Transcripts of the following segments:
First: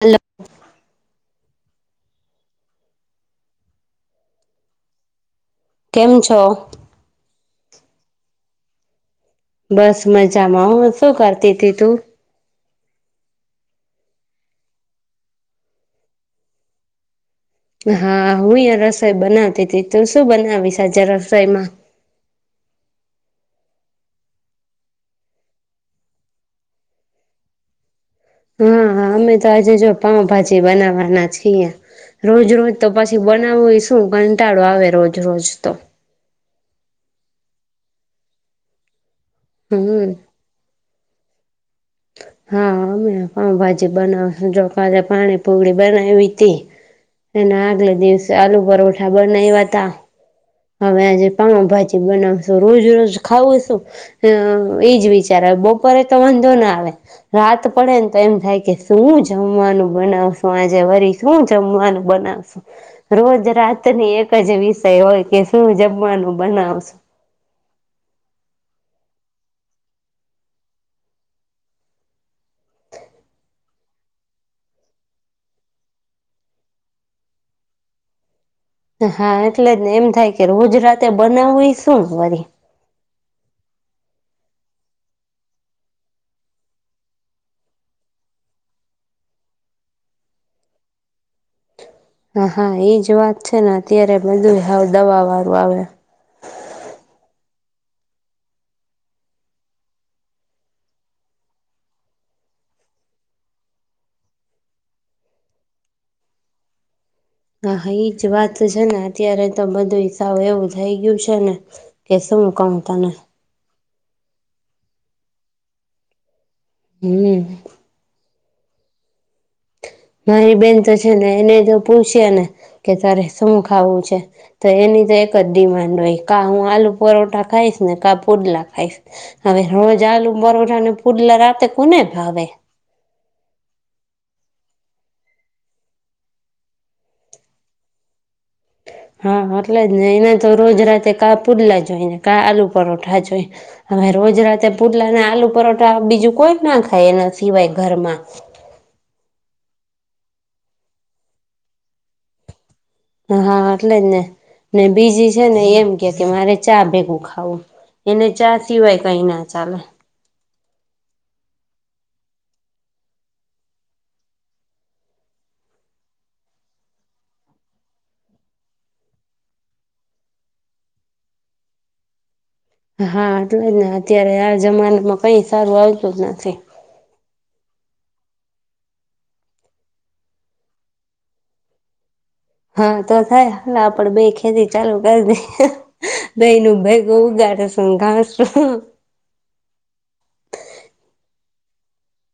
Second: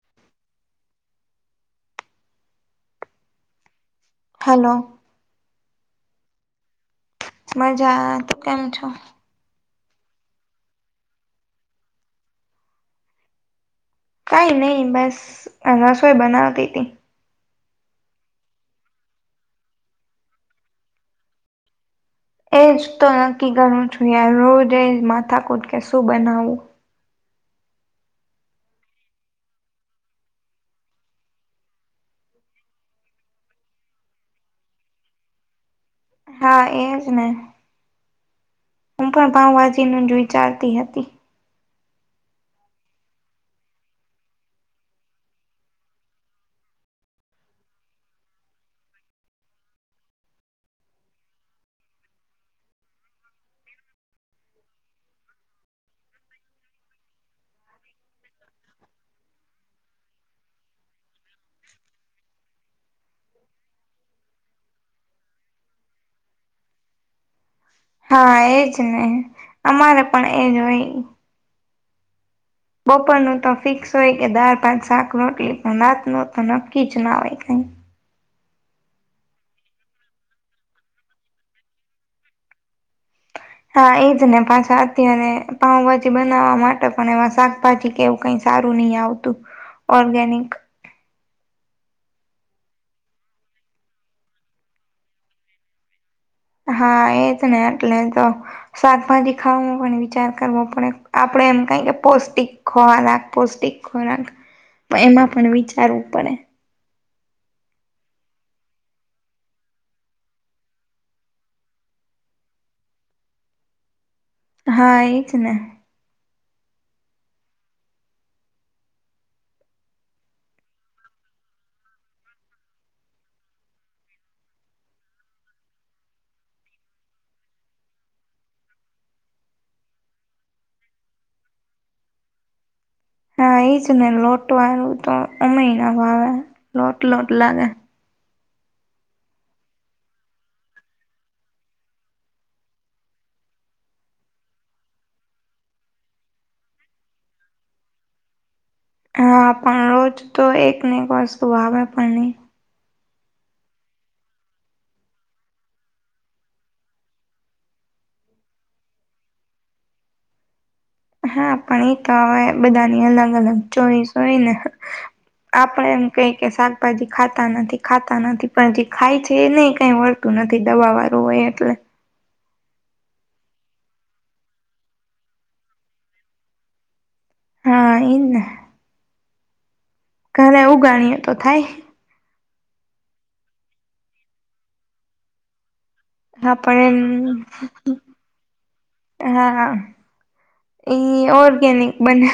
Hello. Hello. કેમ છો? મજા તું કેમ છો? બસ મજામાં હ શું કરતી હતી તું? કઈ નહી બસ રસોઈ બનાવતી હતી. હા હું અહીં રસોઈ બનાવતી હતી તું શું બનાવીશ આજે રસોઈમાં? એજ તો નક્કી કરવું છુ યાર રોજ એજ માથાકૂટ કે શું બનાવવું. હા અમે તો આજે જો પાઉભાજી બનાવવાના છીએ રોજ રોજ તો પછી બનાવવું શું કંટાળો આવે રોજ રોજ તો. હા એજ ને. હું પણ પાવભાજી નું હમ. જ વિચારતી હતી. હા અમે પાઉભાજી બનાવશું જો કાલે પાણી પુડી બનાયવી તી એના આગલે દિવસે આલુ પરોઠા બનાયવા તા. હવે આજે પાઉભાજી બનાવશું રોજ રોજ ખાવું શું એજ વિચાર આવે બપોરે તો વાંધો ના આવે રાત પડે ને તો એમ થાય કે શું જમવાનું બનાવશું આજે વરી શું જમવાનું બનાવશું રોજ રાતની એક જ વિષય હોય. કે શું જમવાનું બનાવશ. હા એજ ને અમારે પણ એજ હોય. બપોરનું તો ફિક્સ હોય કે દાર પાચ શાક રોટલી પણ રાતનું તો નક્કી જ ના હોય કઈ. હા એટલે જને એમ થાય કે રોજ રાતે બનાવુય શું વળી. હા એજ ને પાછા અત્યારે પાઉભાજી બનાવવા માટે પણ એમાં શાકભાજી કેવું કઈ સારું નહી આવતું ઓર્ગેનિક. હા હા એજ વાત છે ને અત્યારે બધું દવા વાળું આવે. હા એજ ને એટલે તો શાકભાજી ખાવામાં પણ વિચાર કરવો પડે આપડે એમ કઈ કે પૌષ્ટિક ખોરાક પૌષ્ટિક ખોરાક એમાં પણ વિચારવું પડે. હા હા એજ વાત છે ને અત્યારે તો બધુંસાવ એવું થઈ ગયું છે ને કે શું કઉું તને. હા એજ ને. હમ્મ. મારી બેન તો છે ને એને જો પૂછય ને કે તારે શું ખાવું છે તો એની તો એક જ ડિમાન્ડ હોય કા હું આલુ પરોઠા ખાઈશ ને કા પુડલા ખાઈશ હવે રોજ આલુ પરોઠાને પુડલા રાતે કોને ભાવે. હા એ જ ને લોટ વાળું તો અમેય ના ભાવે લોટ લોટ લાગે. હા એટલે જ ને એના તો રોજ રાતે કા પુડલા જોય ને કા આલુ પરોઠા જોઈ હવે રોજ રાતે પુડલા ને આલુ પરોઠા બીજું કોઈ ના ખાય એના સિવાય ઘરમાં. હા પણ રોજતો એકને એક વસ્તુ આવેે પણ નહી હા એટલે જ ને ને બીજી છેને એમકે કે મારે ચા ભેગું ખાવું એને ચા સિવાય કઈ ના ચાલે હા પણ એ તો હવે બધાની અલગ અલગ ચોઇસ હોય ને આપણે એમ કઈ કે શાકભાજી ખાતા નથી ખાતા નથી પણ જે ખાય છે એને કઈ વળતું નથી દવાવાળું હોય એટલે હા તો જ ને અત્યારે આ જમાનામાં કઈ સારું આવતું જ નથી હા ઇને ઘરે ઉગાણીએ તો થાય. હા તો થાય હ આપણે બે ખેતી ચાલુ કરી દે હા દહી નું પણ ભેગું ઉગાડે છે ને ઘાસ એમ હા હા એ ઓર્ગેનિક બને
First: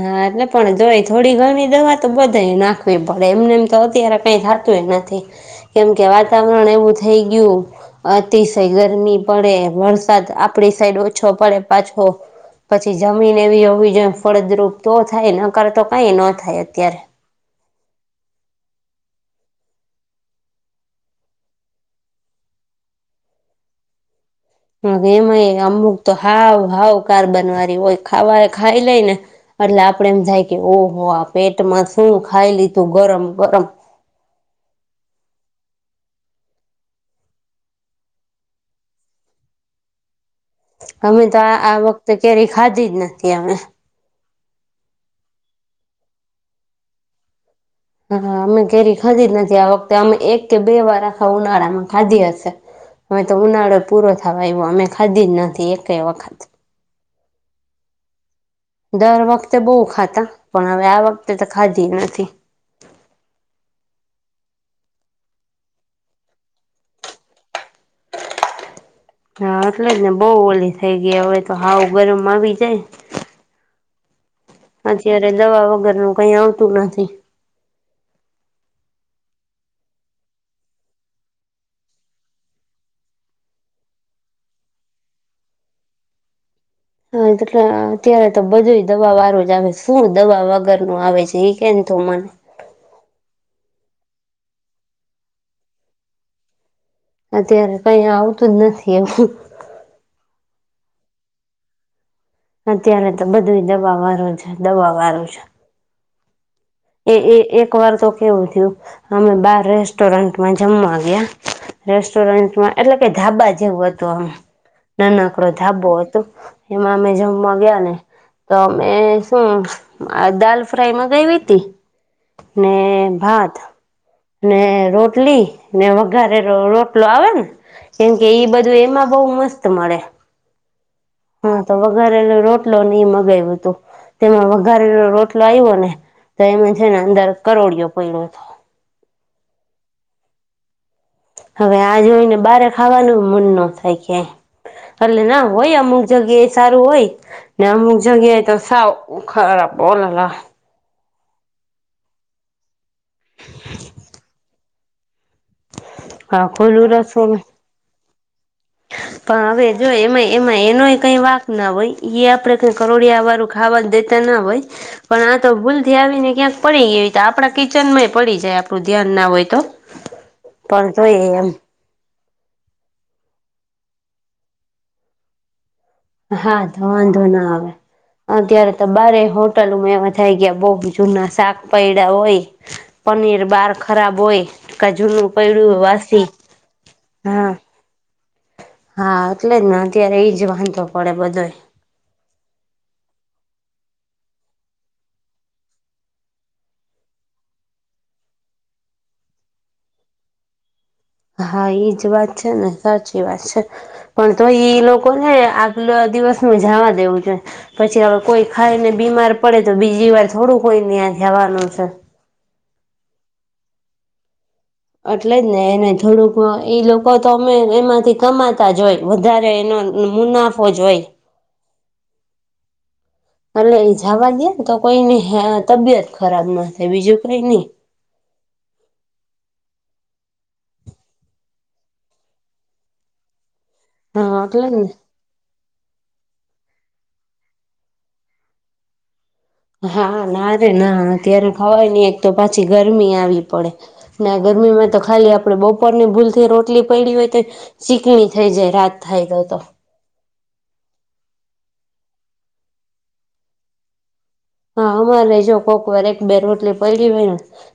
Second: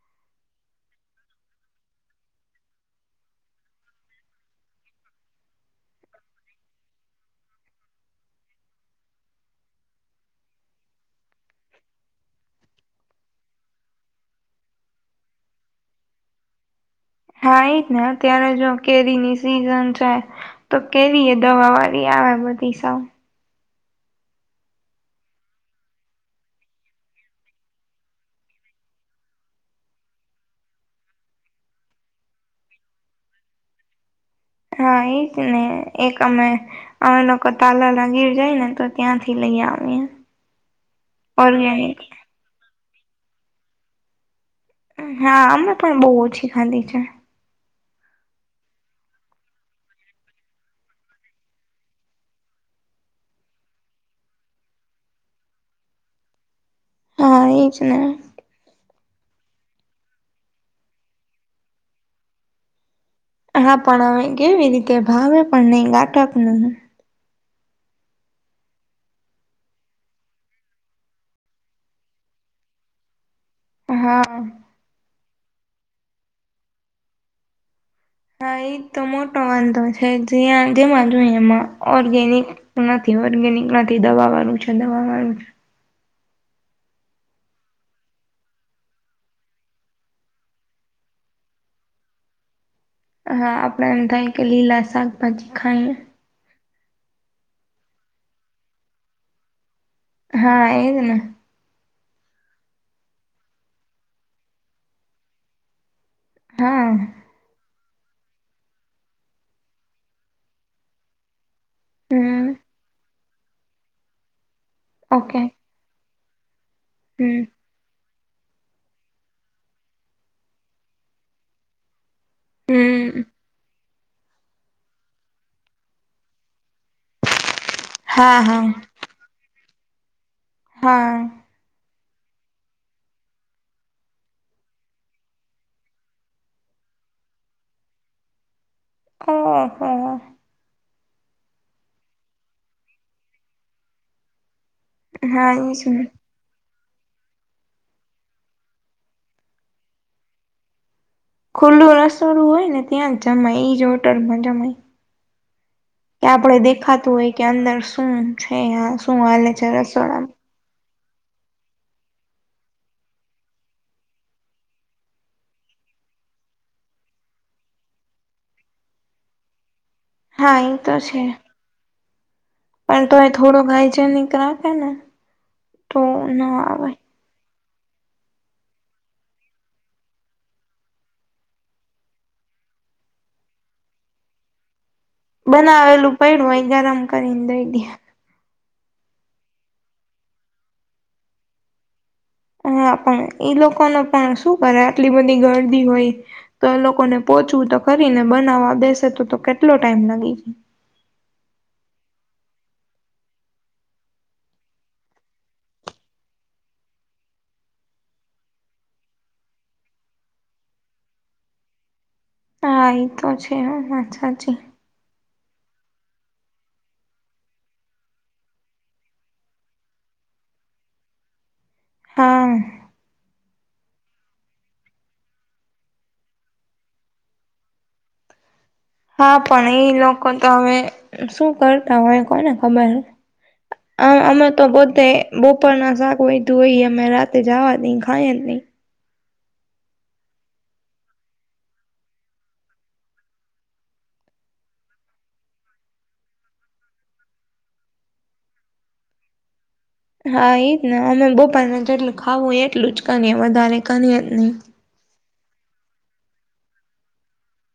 હા એટલે પણ તોય થોડી ઘણી દવા તો બધા નાખવી પડે એમને એમ તો અત્યારે કઈ થાતુંય નથી કેમકે વાતાવરણ એવું થઈ ગયું અતિશય ગરમી પડે વરસાદ આપડી સાઈડ ઓછો પડે પાછો પછી જમીન એવી હોવી જો ફળદરૂપ તો થાય નકર તો કઈ ન થાય અત્યારે આઈજને ત્યારે જો કેરી ની સિઝન છેય તો કેરી એ દવા વાળી આવે બધી સવ હ એમાંય અમુક તો હાવ હાવ કાર્બન વાળી હોય ખાવાય ખાવાય લઈને એટલે આપડે એમ થાય કે ઓહો આ પેટમાં શું ખાઈ લીધું ગરમ ગરમ હા એજ ને એક અમે અમે લોકો તાલાના ગીર જાયને તો ત્યાંથી લઈ આવીએ અમેતો આ આ ઓર્ગેનિક વખતે કેરી ખાધી જ [unintelligible] હા અમે પણ બહુ ઓછી ખાધી છે. હા અમે કેરી ખાધી જ નથી આ વખતે અમે એક કે બે વાર આખા ઉનાળામાં ખાધી હશે હવે તો ઉનાળો પૂરો થવા આવ્યો અમે ખાધી જ નથી એકય વખત હા એજને દર વખતે બહુ ખાતા પણ હવે આ વખતે તો ખાધીય નથી હા પણ હવે કેવી રીતે ભાવે પણ નહી [inaudible] હા એટલે જ ને બહુ ઓલી થઈ ગઈ હવે તો હાવ ગરમ આવી જાય હા. અત્યારે દવા વગરનું કઈ આવતું નથી હા ઈ તો મોટો વાંધો છે જ્યા જેમાં જોઈ એમાં ઓર્ગેનિક નથી ઓર્ગેનિક નથી દવા વાળું છે દવા વાળું છે હા એટલે અત્યારે તો બધુંય દવા વાળું જ આવે શું દવા વગરનું આવે છે એ કેને તું મને હા આપડે એમ થાય કે લીલા શાકભાજી ખાઈએ. અત્યારે કઈ આવતું જ નથી એવું. હા એજ ને. અત્યારે તો બધુંય દવા વાળું છે દવા વાળું છે. હા એ એ એક વાર તો કેવું થયું અમે બાર રેસ્ટોરન્ટમાં જમવા ગયા હમ રેસ્ટોરન્ટમાં એટલે કે ધાબા જેવું હતું આમ. ઓકે નાનકડો ધાબો હતો. એમાં અમે હમ જમવા ગયા ને તો અમે શું [unintelligible] આ દાલ ફ્રાયમાં મંગાઈ વીતી. [inaudible] ને હમ ભાત. ને રોટલી ને વધારેલો રોટલો આવેને. કેમ કે હા ઈ હા બધું એમાં બઉ મળે. હા. હા તો વઘારેલો રોટલો નહી મગાવ્યું તું તેમાં વઘારેલો રોટલો આવ્યો ને તો એમાં જેને અંદર કરોડિયો પડડ્યો હતો. હ હા. હવે આ જોઈને બારે ખાવાનું મન ન થાય કય. અલે ના હા હોય એજ અમુક ને જગ્યાએ. સારું હોય ને અમુક જગ્યાએ તો સાવ ખરાબ ઓલલા. ખુલ્લું રસળું હોય ને ત્યાં જમય ઇજ હોટલ મા જમય. કે હા આપડે ખુલ્લું દેખાતું હોય રસોડું કે અંદર હમ્મ. છે હા શું હાલે પણ હવે છે જો રસોડામાં. એમાં એમાં એનોય કઈ વાક ના હોય આપણે કઈ કરોડિયા વાળું ખાવાનું દેતા ના હોય પણ આ તો ભૂલથી આવીને ક્યાંક પડી ગય આપણા કિચન માંય પડી જાય આપડું ધ્યાન ના હોય તો. હા એ તો પણ છે. જોઈએ એમ પણ તો એ થોડું હાયગેનિક રાખે ને તો ન હા તો આવે વાંધો ન આવે. અત્યારે તો બારે હોટલોમાં એવા થાય ગયા બહુ જૂના શાક પૈડા હોય પનીર બહાર ખરાબ હોય. કા જૂનું પડ્યું બનાવેલું વાસી પયડુ હોય એ ગરમ કરી હા ને દઈ દે. હા એટલે જ ને અત્યારે એઈ જ વાંધો પડે બધો. હા પણ ઈ લોકોને પણ શું કરે આટલી બધી ગરદી હોય તો એ લોકોને પોહચવું તો ખરી ને બનાવવા બેસે તો તો કેટલો ટાઈમ લાગી. હા એઈજ વાત છે, ને સાચી વાત છે. પણ તો ઈ લોકોને આગલા દિવસ ન જવા દેવું જોઈ પછી હવે કોઈ ખાઈને બીમાર પડે તો બીજી વાર થોડું કોઈને ત્યાં જવાનું છે. હા એ તો છે હ વાત સાચી. એટલે જ ને એને થોડુંક એ લોકો તો અમે એમાંથી કમાતા જ હોય વધારે એનો મુનાફો જ હોય. હા. અ એ જવા દે ને તો કોઈની તબિયત ખરાબ ના થાય બીજું કઈ નઈ. હા પણ એ લોકો તો હવે શું કરતા હોય કોઈને ખબર. આમ હા અમે તો એટલે જ ને બધે બપર ના શાક વાધું હોય મે રાતે જવા નઈ ખાઈ જ નહી. હા ના ર ના અત્યારે ખવાય એક તો પાછી ગરમી આવી પડે, ગરમીમાં તો ખાલી આપડે બપોરની ભૂલથી રોટલી પડી હોય તો, ચીકણી થઈ જાય રાત થાય તો તો. હા એજ ને અમે બપાર ને જેટલું ખાવું હોય એટલું જ કરીએ વધારે કરી હા મહારજ જો કોકવાર એક બે રોટલી પલી વ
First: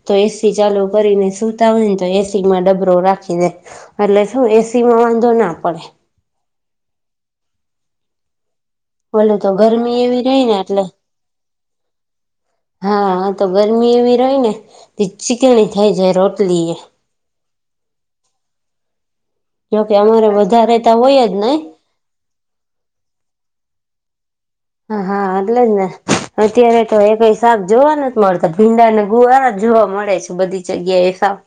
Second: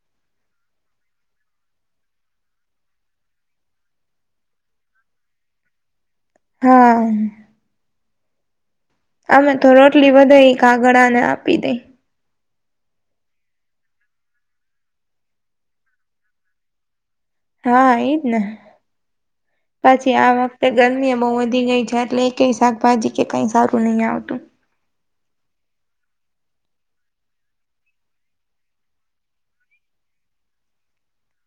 તો, એસી ચાલુ કરીને સુતા હોય ને તો એસી માં ડબરો રાખી દે, એટલે શું એસી માં વાંધો ના પડે. હા. ઓલું અમે તો ગરમી રોટલી એવી રહી વધા ને એટલે કાગળ ને આપ આપી દ. હા તો ગરમી એવી રહી ને ચીકણી થઈ જાય રોટલી એ. હા એ જને. જોકે પછી અમારે આ વખતે વધારેતા ગરમી એ હોય બહુ જ નહી વધી ગઈ છે એટલે એ ક શાકભાજી કે કઈ સારું નહી આવતું. હા હા એટલે જ ને, અત્યારે તો એ કઈ શાક જોવા ન મળતા ભીંડાને ગુવારા જોવા મળે છે બધી જગ્યા એ શાક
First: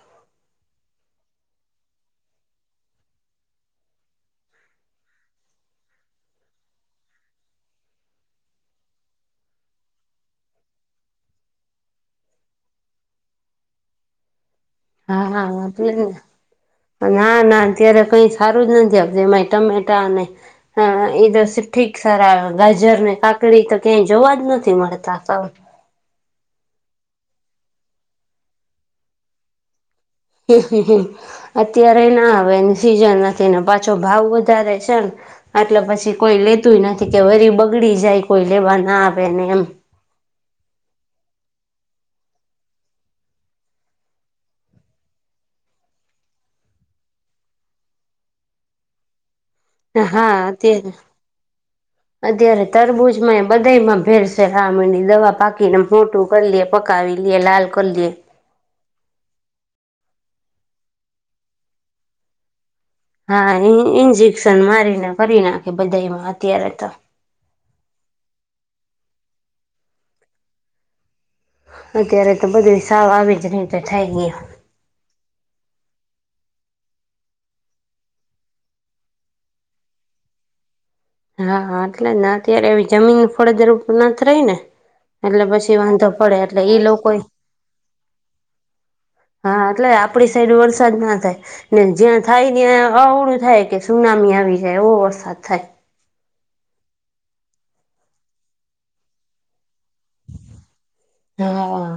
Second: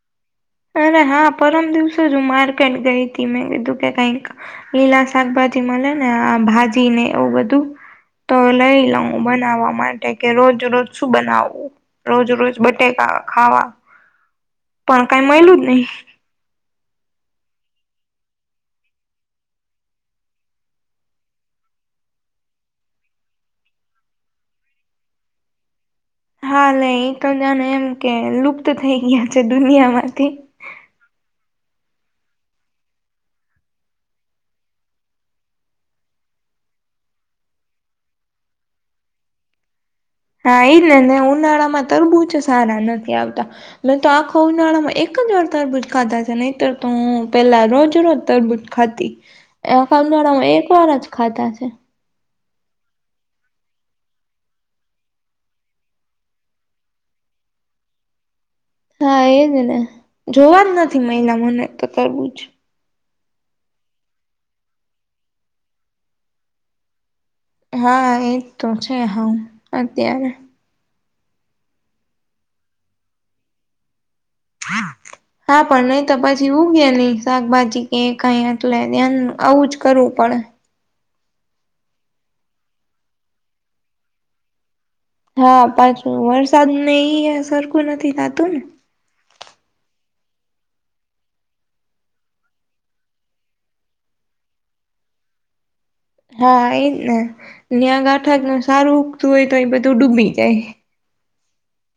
અરે હા પરમ દિવસે જ હું માર્કેટ ગઈ હતી મેં કીધું કે કઈક, લીલા શાકભાજી મળે ને આ ભાજી ને એવું બધું, તો લઈ લઉ બનાવવા માટે કે રોજ રોજ શું બનાવવું, રોજ રોજ બટેકા ખાવા. પણ કઈ હા મળ્યું જ હા. નહી. ના ના અત્યારે કઈ સારું જ નથી આપત એમાંય ટમેટા ને, એ તો સીઠીક સારા ગાજર ને કાકડી તો ક્યાંય જોવા જ નથી મળતા સાર. હા લ એક જાને એમ કે લુપ્ત થઈ ગયા છે દુનિયામાં. [unintelligible] અત્યારે ના આવેને સીઝન નથી ને પાછો ભાવ વધારે છે ને, એટલે પછી કોઈ લેતુંય નથી કે વરી બગડી જાય કોઈ લેવા ના આવે ને એમ. હા એઈ ને ને ઉનાળામાં તરબૂજ સારા નથી આવતા, હ તો આખો ઉનાળામાં એક જ વાર તરબૂજ ખાતા છે નહીતર તો હું પેલા રોજ રોજ તરબૂજ ખાતી. ખંંદળમાં હા એક તે વાર જ ખાતા છે. અત્યારે તરબૂજમાં એ બધા માં ભેરસે રામીની દવા પાકીને મોટું કરી લ પકાવી લેએ લાલ કરી લએ. હા એજ ને, જોવા જ નથી મહિલા મને તો કરવું જ. હા ઇન્જેકશન મારીને કરી નાખે બધામાં અત્યારે તો. હા એજ તો છે હ અત્યારે. અત્યારે તો બધું સાવ આવી જ નહી તો થાય ગઈ. હા પણ નહી તો પછી ઉગે નહી શાકભાજી કે કઈ એટલે ધ્યાન આવું જ કરવું પડે. હા એટલે અત્યારે એવી જમીન ફળદૃપ ના રહી ને. એટલે હા પછી વાંધો પાછું પડે એટલે ઈ વરસાદને લોકો એ સરખું નથી થતું ને. હા એટલે આપડી સાઈડ વરસાદ ના થાય, ને જ્યાં થાય ત્યાં અવડું થાય કે સુનામી આવી જાય એવો વરસાદ થાય. હા એ જ ને યા આ ગાંઠા જ ન સારું ઉગતું હોય તો એ બધું ડૂબી જાય. હા હા.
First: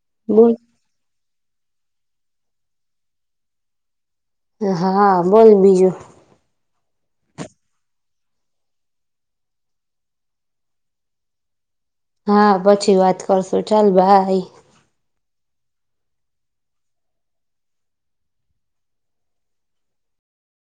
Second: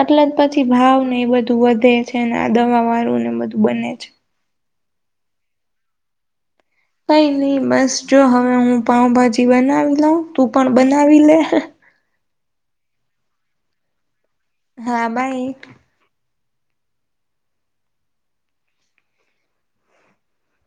એટલે જ બોલ પછી ભાવ ને એ બધા વધે છે ને આ દવા વાળું ને બધું બને છે. હા બોલ બીજું. કઈ નહી બસ જો હવે હું પાઉભાજી બનાવી લઉં તું પણ બનાવી લે. હા પછી વાત કરશું ચાલ બાઈ. હા બાઈ